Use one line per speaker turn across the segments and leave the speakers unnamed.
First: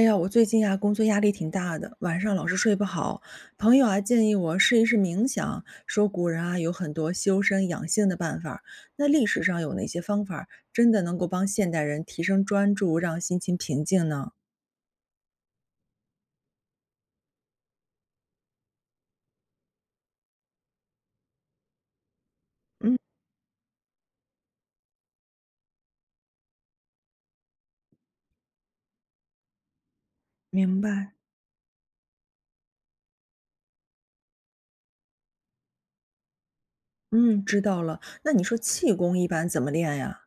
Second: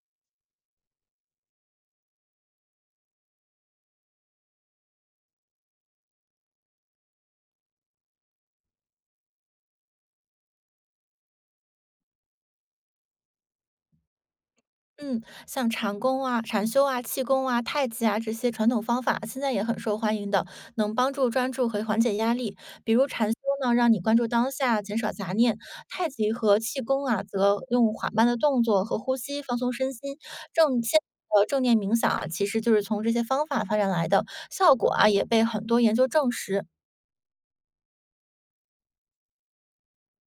哎呀，我最近啊，工作压力挺大的，晚上老是睡不好。朋友啊，建议我试一试冥想，说古人啊有很多修身养性的办法儿。那历史上有哪些方法儿真的能够帮现代人提升专注，让心情平静呢？
嗯，像禅功啊、禅修啊、气功啊、太极啊这些传统方法，现在也很受欢迎的，能帮助专注和缓解压力。比
嗯，
如禅修呢，让你关注当下，减少杂念；太极和气功啊，则用缓慢的动作和呼吸放松身心。
明
正现
白。
正念冥想啊，其实就是从这些方法发展来的，效果啊也被很多研究证实。
嗯，知道了。那你说气功一般怎么练呀？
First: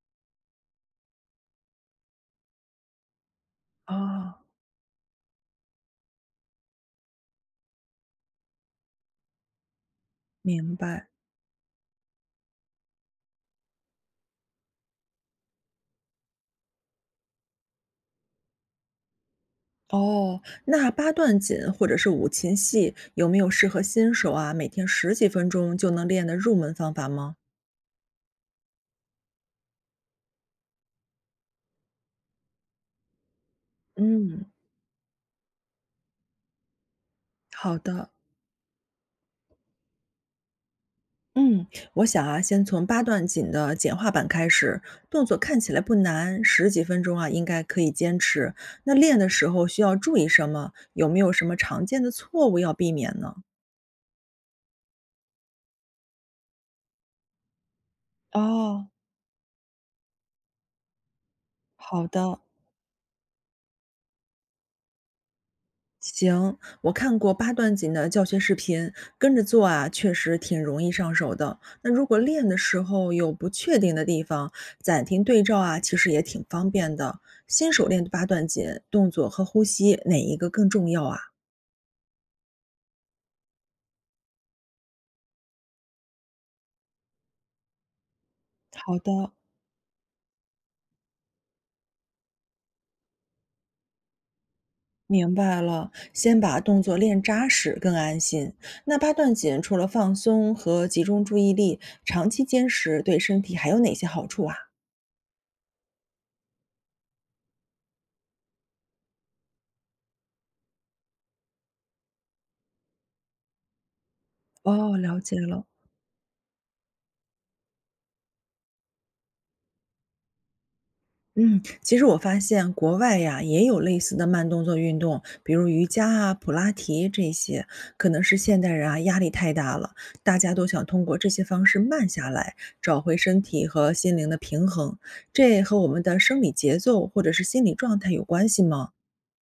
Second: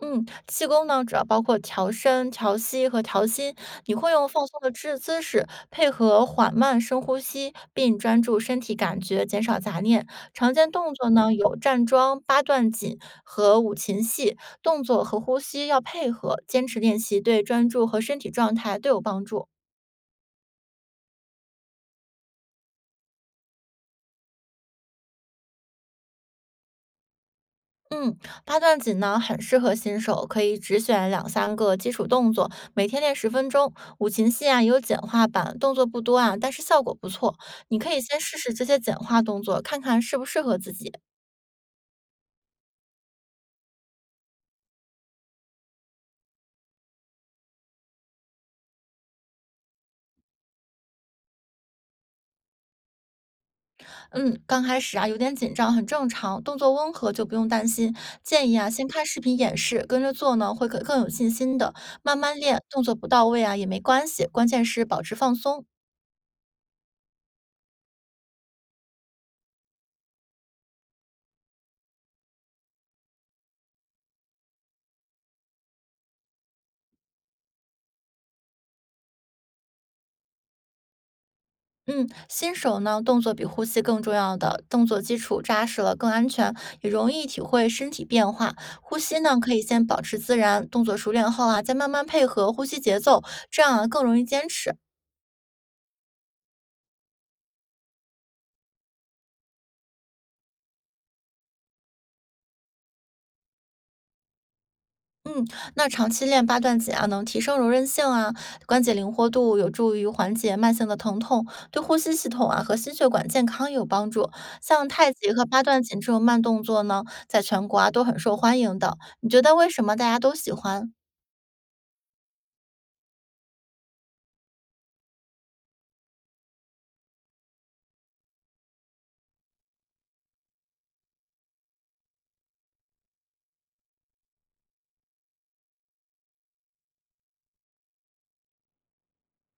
嗯，气功呢，主要包括调身、调息和调心。你会用
哦，
放松的姿势，配合缓慢深呼吸，并专注身体感觉，减少杂念。常见
明
动
白。
作呢有站桩、八段锦和五禽戏，动作和呼吸要配合，坚持练习，对专注和身体状态都有帮助。
哦，那八段锦或者是五禽戏有没有适合新手啊，每天十几分钟就能练的入门方法吗？
嗯，八段锦呢很适合新手，可以只选两三个基础动作，每天练10分钟。五禽戏
嗯，
啊也有简化版，动作不多啊，但是效果不错。
好
你可以
的。
先试试这些简化动作，看看适不适合自己。
嗯，我想啊，先从八段锦的简化版开始，动作看起来不难，十几分钟啊，应该可以坚持。那练的时候需要注意什么？有没有什么常见的错误要避免呢？
嗯，刚开始啊有点紧张很正常，动作温和就不用担心。建议啊先
哦，
看视频演示，跟着做呢会更有信心的。
好
慢慢
的，
练，动作不到位啊也没关系，关键是保持放松。
行，我看过八段锦的教学视频，跟着做啊，确实挺容易上手的。那如果练的时候有不确定的地方，暂停对照啊，其实也挺方便的。新手练八段锦，动作和呼吸哪一个更重要啊？
嗯，新手呢，动作比呼吸更重要的，动作基础扎实了，更安全，也容易体会身体变化。呼
好
吸
的，
呢，可以先保持自然，动作熟练后啊，再慢慢配合呼吸节奏，这样啊更容易坚持。
明白了。先把动作练扎实，更安心。那八段锦除了放松和集中注意力，长期坚持对身体还有哪些好处啊？
嗯，那长期练八段锦啊，能提升柔韧性啊，关节灵活度，有助于缓解慢性的疼痛，对呼吸系统啊和心血管健康也有帮助。像
哦，
太
了
极
解
和八
了。
段锦这种慢动作呢，在全国啊都很受欢迎的。你觉得为什么大家都喜欢？
嗯，其实我发现国外呀也有类似的慢动作运动，比如瑜伽啊、普拉提这些，可能是现代人啊压力太大了，大家都想通过这些方式慢下来，找回身体和心灵的平衡。这和我们的生理节奏或者是心理状态有关系吗？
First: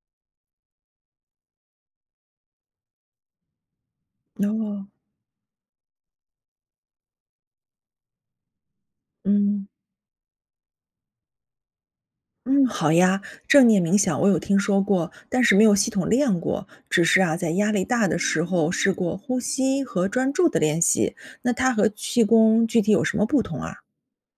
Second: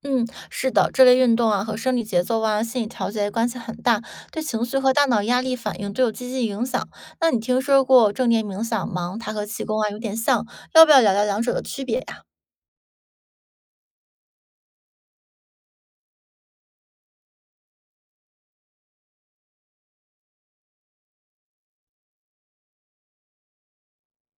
嗯，是的，这类运动啊和生理节奏啊、心理调节关系很大，对情绪
哦，
和大脑压力反应都有积极影响。那你听说过正念冥想吗？它和气
嗯，
功啊有点像，要不要聊聊两者的区别呀、
嗯，好呀，正念冥想我有听说过，但是没有系统练过，只是啊，在压力大的时候试过呼吸和专注的练习。那它和气功具体有什么不同啊？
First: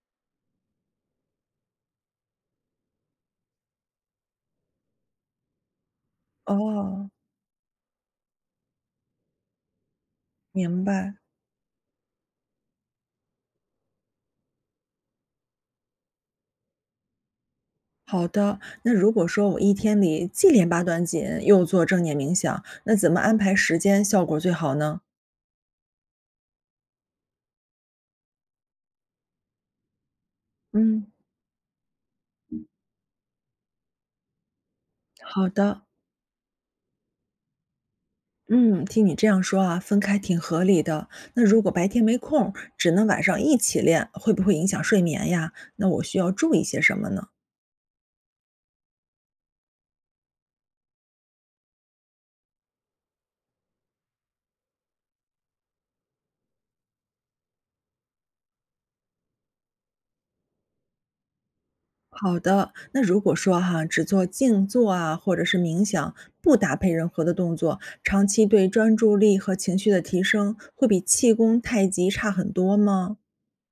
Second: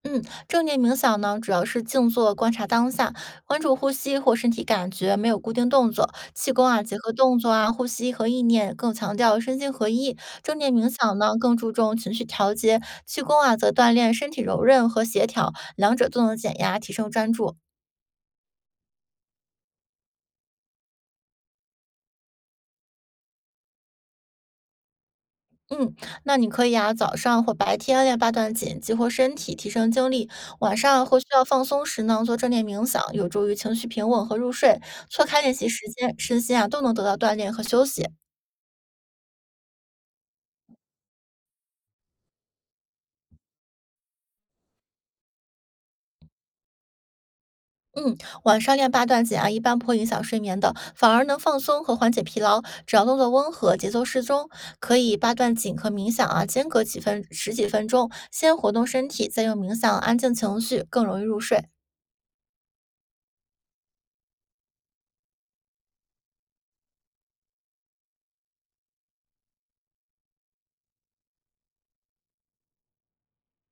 嗯，正念冥想呢主要是静坐观察当下，关注呼吸或身体感觉，没有固定动作。气功啊结
哦，
合动作啊、呼吸和意念，更强调身心合一。正念
明
冥
白。
想呢更注重情绪调节，气功啊则锻炼身体柔韧和协调，两者都能减压、提升专注。
好的，那如果说我一天里既练八段锦，又做正念冥想，那怎么安排时间效果最好呢？
嗯，那你可以啊，早上或白天练八段锦，激活身体，提升精力；晚上
嗯，
或需要放松时呢，做正念冥想，有助于情绪平稳和入睡。错开
好
练习
的。
时间，身心啊都能得到锻炼和休息。
嗯，听你这样说啊，分开挺合理的。那如果白天没空，只能晚上一起练，会不会影响睡眠呀？那我需要注意些什么呢？
嗯，晚上练八段锦啊，一般不会影响睡眠的，反而能放松和缓解疲劳。只要动作温和，节奏适中，可以八段锦和冥想啊间隔十几分钟，先活动身体，再用冥想安静情绪，更容易入睡。
好的，那如果说哈，只做静坐啊，或者是冥想，不搭配任何的动作，长期对专注力和情绪的提升，会比气功、太极差很多吗？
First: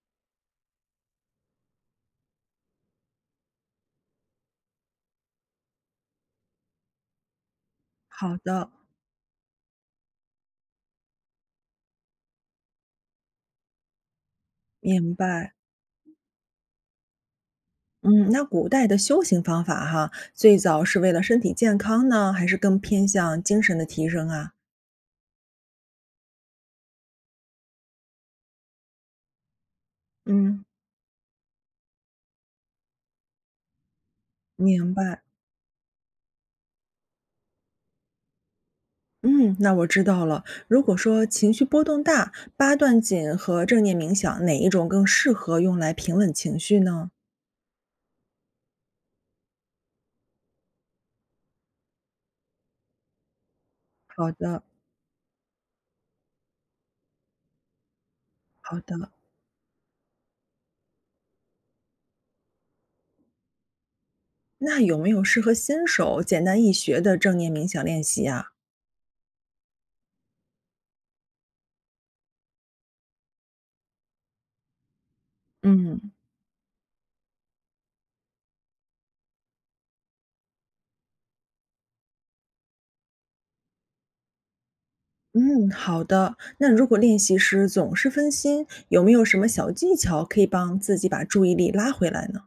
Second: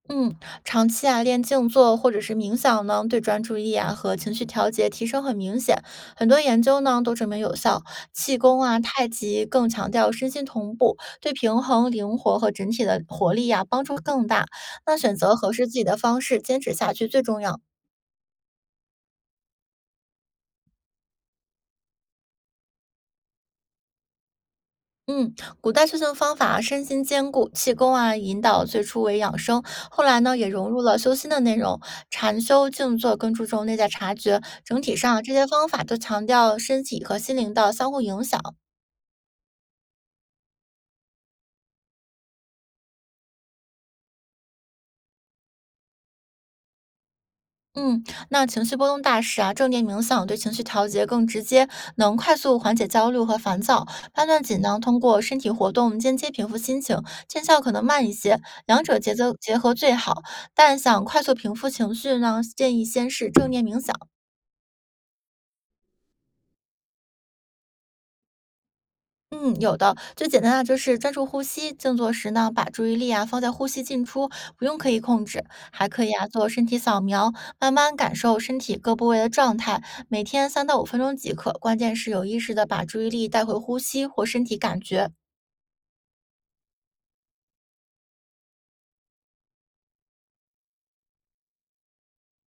嗯，长期啊练静坐或者是冥想呢，对专注力啊和情绪调节提升很明显。很多研究呢都证明有效。
好
气功
的，
啊、太极更强调身心同步，对平衡、灵活和整体的活力呀、帮助更大。那
明
选择合
白。
适自己的方式，坚持下去最重要。
嗯，那古代的修行方法哈，最早是为了身体健康呢，还是更偏向精神的提升啊？
嗯，古代修行方法身心兼顾，气功啊引导最初为养生，后来呢也
嗯。
融入了修心的内容，禅修、静坐更注重内在察觉。整
明
体
白，
上，这些方法都强调身体和心灵的相互影响。
嗯，那我知道了。如果说情绪波动大，八段锦和正念冥想哪一种更适合用来平稳情绪呢？
嗯，那情绪波动大时啊，正念冥想对情绪调节更直接，能快速缓解焦虑和烦躁。判
好
断紧
的，
呢，通过身体活动间接平复心情，见效可能慢一些，
好
两者
的。
节奏结合最好。但想快速平复情绪呢，建议先是正念冥想。
那有没有适合新手、简单易学的正念冥想练习啊？
嗯，有的，最简单的就是专注呼吸。静坐时呢，把注意力啊放在呼吸进出，不用刻意控制，还可
嗯，
以啊做身体扫描，慢慢感受身体各部位的状态。每天3到5分钟即可，关键是有意识的把注意力带回呼吸或身体感觉。
嗯，好的。那如果练习时总是分心，有没有什么小技巧可以帮自己把注意力拉回来呢？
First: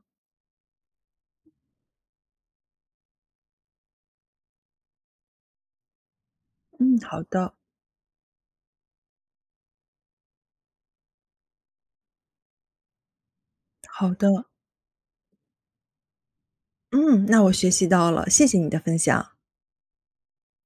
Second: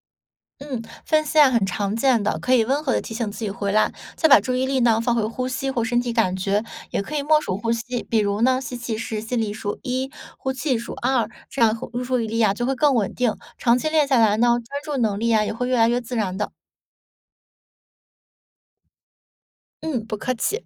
嗯，分心啊很常见的，可以温和的提醒自己回来，再把注意力呢放回呼吸或身体感觉，
嗯，
也可
好
以默
的，
数呼吸，比如呢吸气是心里数一，呼气数二，这样呼注意力啊就会更稳定。长期练
好
下
的。
来呢，专注能力啊也会越来越自然的。
嗯，那我学习到了，谢谢你的分享。
嗯，不客气。